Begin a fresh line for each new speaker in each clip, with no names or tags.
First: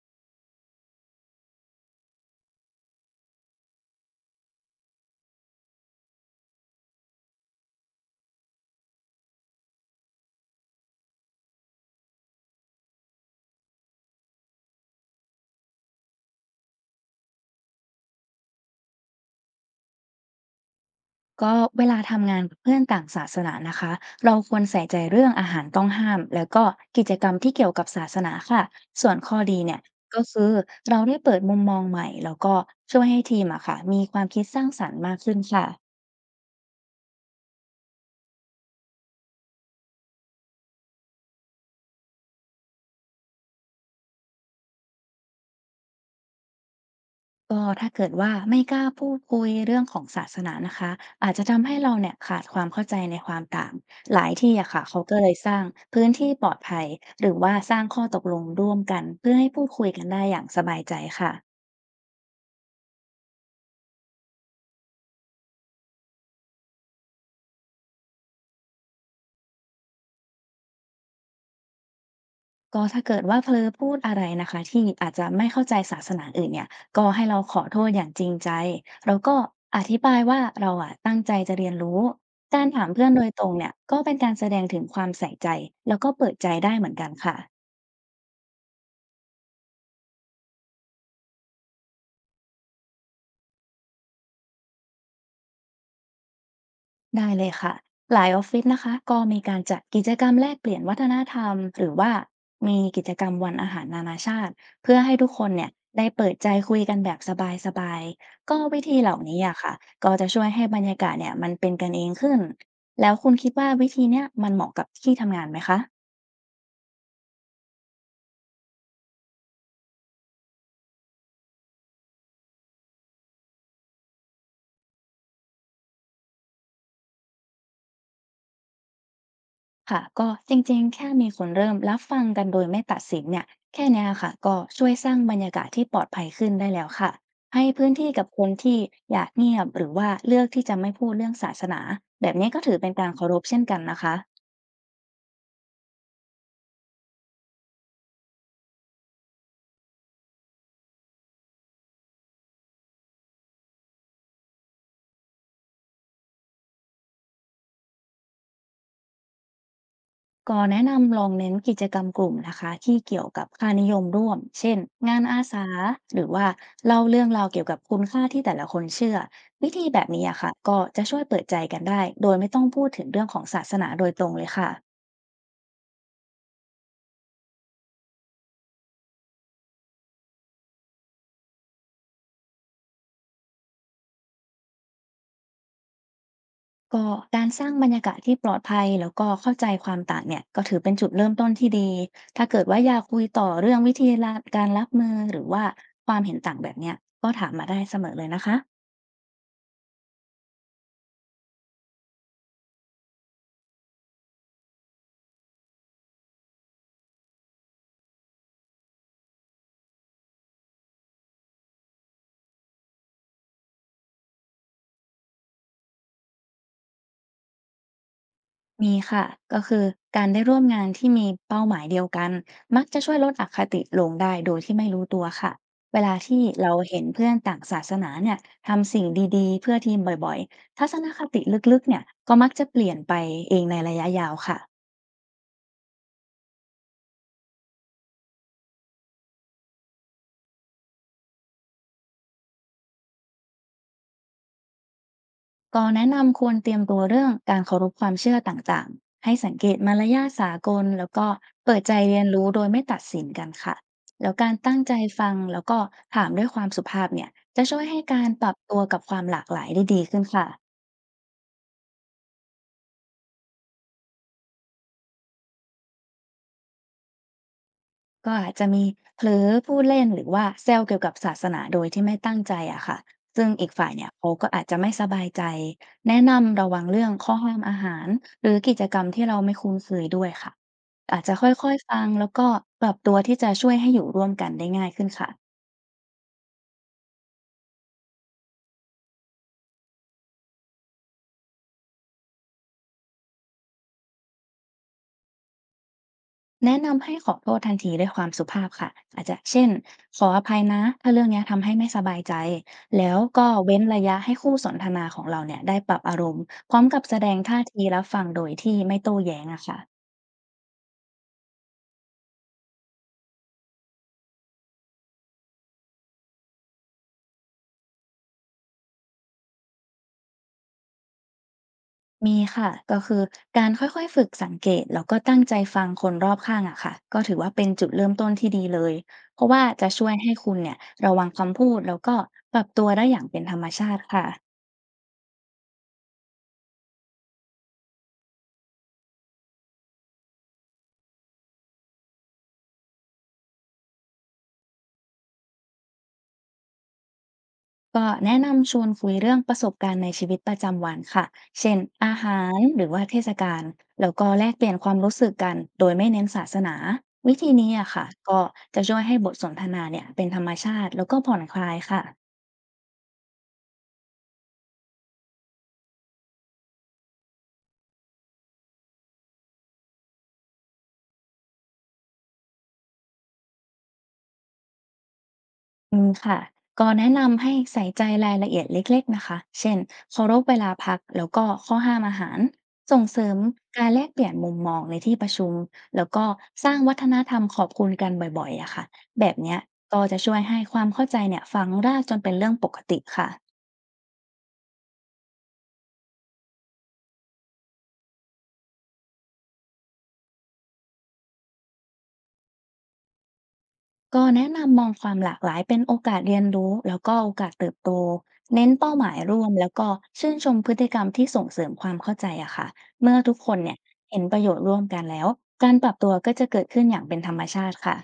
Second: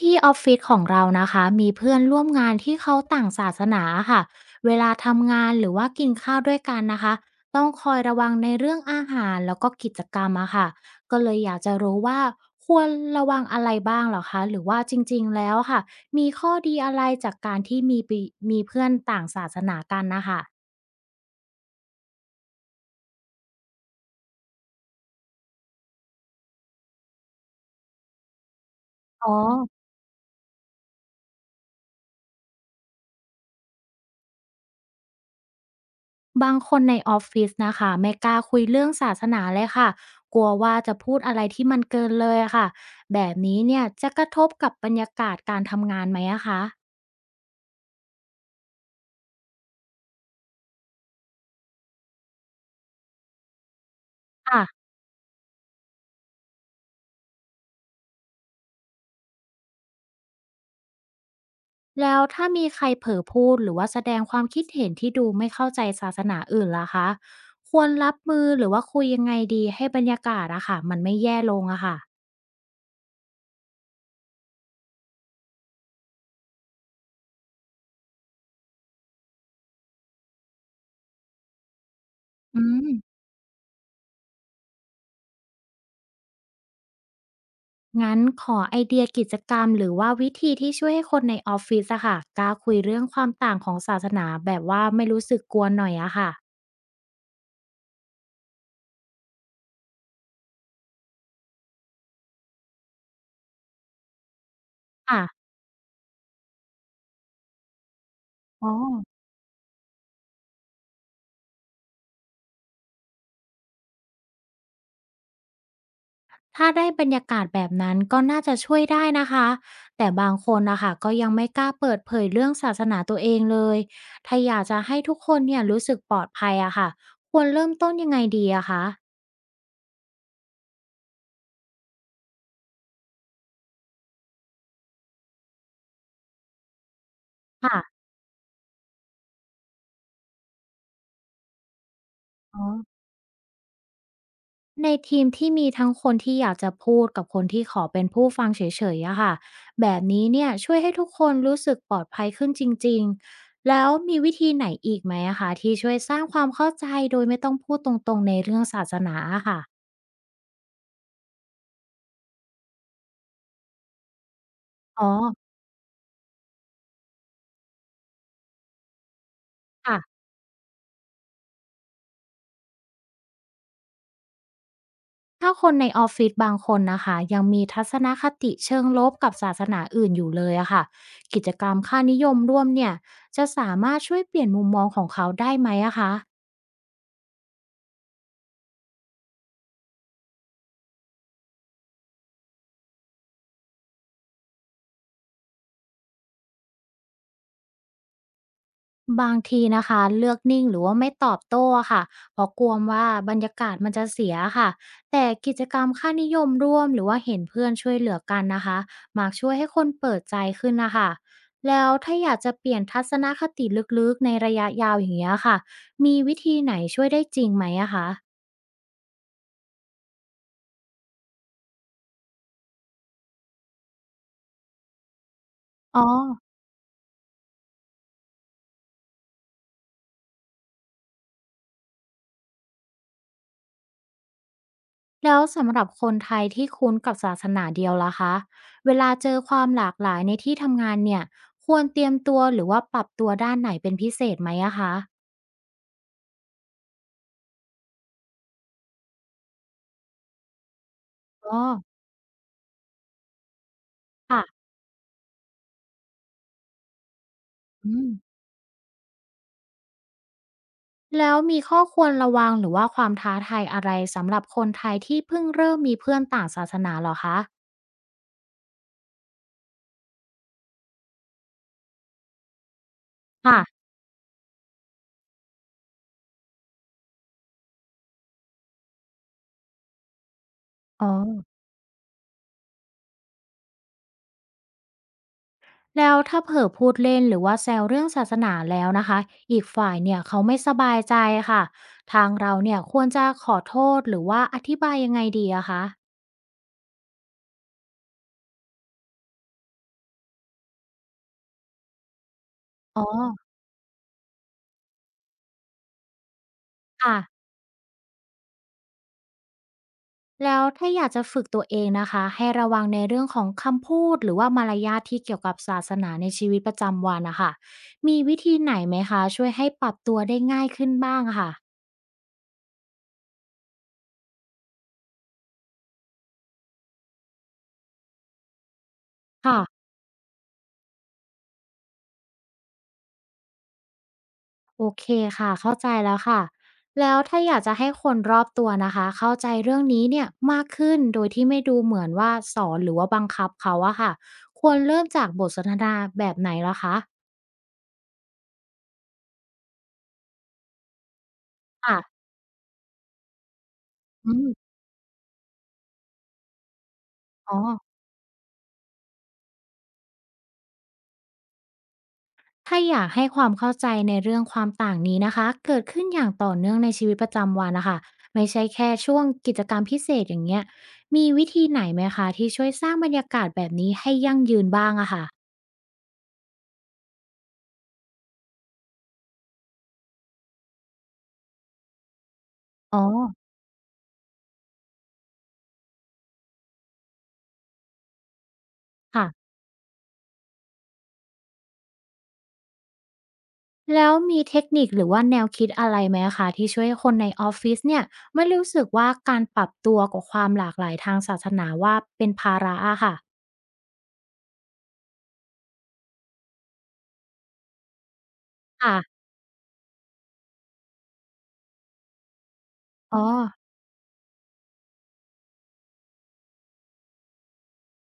ที่ออฟฟิศของเรานะคะมีเพื่อนร่วมงานที่เขาต่างศาสนาค่ะเวลาทำงานหรือว่ากินข้าวด้วยกันนะคะต้องคอยระวังในเรื่องอาหารแล้วก็กิจกรรมอะค่ะก็เลยอยากจะรู้ว่าควรระวังอะไรบ้างเหรอคะหรือว่าจริงๆแล้วค่ะมีข้อดีอะไรจากการที่มีเพื่อนต่างศาสนากันนะคะ
ก็เวลาทำงานกับเพื่อนต่างศาสนานะคะเราควรใส่ใจเรื่องอาหารต้องห้ามแล้วก็กิจกรรมที่เกี่ยวกับศาสนาค่ะส่วน
อ๋อ
ข้อดีเนี่ยก็คือเราได้เปิดมุมมองใหม่แล้วก็ช่วยให้ทีมอะค่ะมีความคิดสร้างสรรค์มากขึ้นค่ะ
บางคนในออฟฟิศนะคะไม่กล้าคุยเรื่องศาสนาเลยค่ะกลัวว่าจะพูดอะไรที่มันเกินเลยอะค่ะแบบนี้เนี่ยจะกระทบกับบรรยากาศการทำงานไหมอะคะ
ก็ถ้าเกิดว่าไม่กล้าพูดคุยเรื่องของศาสนานะคะอาจจะทำให้เราเนี่ยขาดความเข้าใจในความต่างหลายที่อะค่ะ
ค่ะ
เขาก็เลยสร้างพื้นที่ปลอดภัยหรือว่าสร้างข้อตกลงร่วมกันเพื่อให้พูดคุยกันได้อย่างสบายใจค่ะ
แล้วถ้ามีใครเผลอพูดหรือว่าแสดงความคิดเห็นที่ดูไม่เข้าใจศาสนาอื่นล่ะคะควรรับมือหรือว่าคุยยังไงดีให้บรรยากาศอะค่ะมันไม่แย่ลงอะค่ะ
ก็ถ้าเกิดว่าเผลอพูดอะไรนะคะที่อาจจะไม่เข้าใจศาสนาอื่นเนี่ยก็ให้เราขอโทษอย่างจริงใจแล้วก็อธิบายว่าเราอะตั้งใจจะเรียนรู้
อื
การถามเพื่อน
ม
โดยตรงเนี่ยก็เป็นการแสดงถึงความใส่ใจแล้วก็เปิดใจได้เหมือนกันค่ะ
งั้นขอไอเดียกิจกรรมหรือว่าวิธีที่ช่วยให้คนในออฟฟิศอะค่ะกล้าคุยเรื่องความต่างของศาสนาแบบว่าไม่รู้สึกกลัวหน่อยอะค่ะ
ได้เลยค่ะหลายออฟฟิศนะคะก็มีการจัดกิจกรรมแลกเปลี่ยนวัฒนธรรมหรือว่ามีกิจกรรมวันอาหารนานาชาติเพื่อให้
ค่ะ
ทุกคนเนี่ยได้เปิดใจคุยกันแบบสบายๆก็
อ๋อ
วิธีเหล่านี้อะค่ะก็จะช่วยให้บรรยากาศเนี่ยมันเป็นกันเองขึ้นแล้วคุณคิดว่าวิธีเนี้ยมันเหมาะกับที่ทำงานไหมคะ
ถ้าได้บรรยากาศแบบนั้นก็น่าจะช่วยได้นะคะแต่บางคนนะคะก็ยังไม่กล้าเปิดเผยเรื่องศาสนาตัวเองเลยถ้าอยากจะให้ทุกคนเนี่ยรู้สึกปลอดภัยอะค่ะควรเริ่มต้นยังไงดีอะคะ
ค่ะก็จริงๆแค่มีคนเริ่มรับฟังกันโดยไม่ตัดสินเนี่ยแค่เนี้ยค่ะก็ช่วยสร้างบรรยากาศที่ปลอดภัยขึ้นได้แล้วค่ะให้พื้น
ค่ะ
ที่กับคนที่อยากเงียบหรือว่าเลือกที่จะไม่พูดเรื่องศาสนาแบบนี้ก็
อ๋อ
ถือเป็นการเคารพเช่นกันนะคะ
ในทีมที่มีทั้งคนที่อยากจะพูดกับคนที่ขอเป็นผู้ฟังเฉยๆอะค่ะแบบนี้เนี่ยช่วยให้ทุกคนรู้สึกปลอดภัยขึ้นจริงๆแล้วมีวิธีไหนอีกไหมอะคะที่ช่วยสร้างความเข้าใจโดยไม่ต้องพูดตรงๆในเรื่องศาสนาอะค่ะ
ก็แนะนำลองเน้นกิจกรรมกลุ่มนะคะที่เกี่ยวกับค่านิยมร่วมเช่น
อ๋อ
งานอาสาหรือว่าเล่าเรื่องราวเกี่ยวกับคุณค่าที่แต่ละคนเชื่อวิธีแบบ
ค่ะ
นี้อะค่ะก็จะช่วยเปิดใจกันได้โดยไม่ต้องพูดถึงเรื่องของศาสนาโดยตรงเลยค่ะ
ถ้าคนในออฟฟิศบางคนนะคะยังมีทัศนคติเชิงลบกับศาสนาอื่นอยู่เลยอะค่ะกิจกรรมค่านิยมร่วมเนี่ยจะสามารถช่วยเปลี่ยนมุมมองของเขาได้ไหมอะคะ
ก็การสร้างบรรยากาศที่ปลอดภัยแล้วก็เข้าใจความต่างเนี่ยก็ถือเป็นจุดเริ่มต้นที่ดีถ้าเกิดว่าอยากคุยต่อเรื่องวิธีละการรับมือหรือว่าความเห็นต่างแบบเนี้ยก็ถามมาได้เสมอเลยนะคะ
บางทีนะคะเลือกนิ่งหรือว่าไม่ตอบโต้อะค่ะเพราะกลัวว่าบรรยากาศมันจะเสียค่ะแต่กิจกรรมค่านิยมร่วมหรือว่าเห็นเพื่อนช่วยเหลือกันนะคะมักช่วยให้คนเปิดใจขึ้นนะคะแล้วถ้าอยากจะเปลี่ยนทัศนคติลึกๆในระยะยาวอย่างเงี้ยค่ะมีวิธีไหนช่วยได้จริงไหมอะคะ
มีค่ะก็คือการได้ร่วมงานที่มีเป้าหมายเดียวกันมักจะช่วยลดอคติลงได้โดยที่ไม่รู้ตัวค่ะเว
อ๋อ
ลาที่เราเห็นเพื่อนต่างศาสนาเนี่ยทำสิ่งดีๆเพื่อทีมบ่อยๆทัศนคติลึกๆเนี่ยก็มักจะเปลี่ยนไปเองในระยะยาวค่ะ
แล้วสำหรับคนไทยที่คุ้นกับศาสนาเดียวล่ะคะเวลาเจอความหลากหลายในที่ทำงานเนี่ยควรเตรียมตัวหรือว่าปรับตัวด้านไหนเป็นพิเศษไหมอะคะ
ก็แนะนำควรเตรียมตัวเรื่องการเคารพความเชื่อต่างๆ ให้สังเกตมารยาทสากลแล้วก็
อ๋อ
เปิดใจเรียนรู้โดยไม่ตัดสินกันค่ะแล้ว
ค่ะ
การตั้งใจฟังแล้วก็ถามด้วยความสุภาพเนี่ยจะช่วย
อื
ให้
ม
การปรับตัวกับความหลากหลายได้ดีขึ้นค่ะ
แล้วมีข้อควรระวังหรือว่าความท้าทายอะไรสำหรับคนไทยที่เพิ่งเริ่มมีเพื่อนต่างศาสนาเหรอคะ
ก็อาจจะมีเผลอพูดเล่นหรือว่าแซวเกี่ยวกับศาสนาโดยที่ไม่ตั้งใจอะค่ะซึ่งอีก
ค่ะ
ฝ่ายเนี่ยเขาก็อาจจะไม่สบายใจแนะนำระวังเรื่องข้อห้ามอาหารหรือกิจกรรมที่เราไม่คุ้นเคยด้วยค่ะ
อ๋อ
อาจจะค่อยๆฟังแล้วก็ปรับตัวที่จะช่วยให้อยู่ร่วมกันได้ง่ายขึ้นค่ะ
แล้วถ้าเผลอพูดเล่นหรือว่าแซวเรื่องศาสนาแล้วนะคะอีกฝ่ายเนี่ยเขาไม่สบายใจค่ะทางเราเนี่ยควรจะขอโทษหรือว่าอธิบายยังไงดีอะคะ
แนะนำให้ขอโทษทันทีด้วยความสุภาพค่ะอาจจะเช่นขออภัยนะถ้าเรื่องเนี้ยทำให้ไม่สบายใจ
อ๋อ
แล้วก็เว้นระยะให้คู่สนทนาของเราเนี่ยได้ปรับอารมณ์พร้อมกับแส
ค่ะ
ดงท่าทีรับฟังโดยที่ไม่โต้แย้งอะค่ะ
แล้วถ้าอยากจะฝึกตัวเองนะคะให้ระวังในเรื่องของคำพูดหรือว่ามารยาทที่เกี่ยวกับศาสนาในชีวิตประจำวันนะคะมีวิธีไหนไหมคะช่วยให้ปรับตัวได้ง่ายขึ้นบ้างอะค่ะ
มีค่ะก็คือการค่อยๆฝึกสังเกตแล้วก็ตั้งใจฟังคนรอบข้างอะค่ะก็ถือว่าเป็นจุดเริ่มต้นที่ดีเลยเพราะ
ค่ะ
ว่าจะช่วยให้คุณเนี่ยระวังคำพูดแล้วก็ปรับตัวได้อย่างเป็นธรรมชาติค่ะ
โอเคค่ะเข้าใจแล้วค่ะแล้วถ้าอยากจะให้คนรอบตัวนะคะเข้าใจเรื่องนี้เนี่ยมากขึ้นโดยที่ไม่ดูเหมือนว่าสอนหรือว่าบังคับเขาอะค่ะควรเริ่มจากบทสนทนาแบบไหนเหรอคะ
ก็แนะนำชวนคุยเรื่องประสบการณ์ในชีวิตประจำวันค่ะ เช่น
ค่ะ
อาหารหรือว่าเทศกาลแล้วก็
อื
แล
ม
กเปลี่ยนความรู้สึกกันโดยไม่เน้นศาสนาวิธี
อ๋อ
นี้อะค่ะก็จะช่วยให้บทสนทนาเนี่ยเป็นธรรมชาติแล้วก็ผ่อนคลายค่ะ
ถ้าอยากให้ความเข้าใจในเรื่องความต่างนี้นะคะเกิดขึ้นอย่างต่อเนื่องในชีวิตประจำวันนะคะไม่ใช่แค่ช่วงกิจกรรมพิเศษอย่างเงี้ยมีวิธีไหนไหมคะที่ช่วยสร้างบรรยากาศแบบนี้ให้ยั่งยืนบ้างอะค่ะ
อืมค่ะก็แนะนำให้ใส่ใจรายละเอียดเล็กๆนะคะเช่นเคารพเวลาพักแล้วก็ข้อห้ามอาหาร
อ๋อ
ส่งเสริมการแลกเปลี่ยนมุมมองในที่ประชุมแล้วก็สร้างวัฒนธรรมขอบคุณกันบ่อยๆอะค่ะแบ
ค่ะ
บเนี้ยก็จะช่วยให้ความเข้าใจเนี่ยฝังรากจนเป็นเรื่องปกติค่ะ
แล้วมีเทคนิคหรือว่าแนวคิดอะไรไหมคะที่ช่วยคนในออฟฟิศเนี่ยไม่รู้สึกว่าการปรับตัวกับความหลากหลายทางศาสนาว่าเป็นภาระอะค่ะ
ก็แนะนำมองความหลากหลายเป็นโอกาสเรียนรู้แล้วก็โอกาสเติบโตเน้นเป้า
ค่ะ
หมายร่วมแล้วก็ชื่นชมพฤติกรรมที่ส่งเสริมความเข้าใจอะค่ะเมื่อ
อ๋อ
ทุกคนเนี่ยเห็นประโยชน์ร่วมกันแล้วการปรับตัวก็จะเกิดขึ้นอย่างเป็นธรรมชาติค่ะ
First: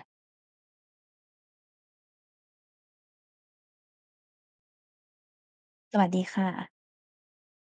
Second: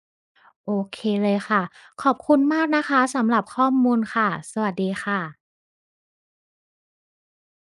โอเคเลยค่ะขอบคุณมากนะคะสำหรับข้อมูลค่ะสวัสดีค่ะ
สวัสดีค่ะ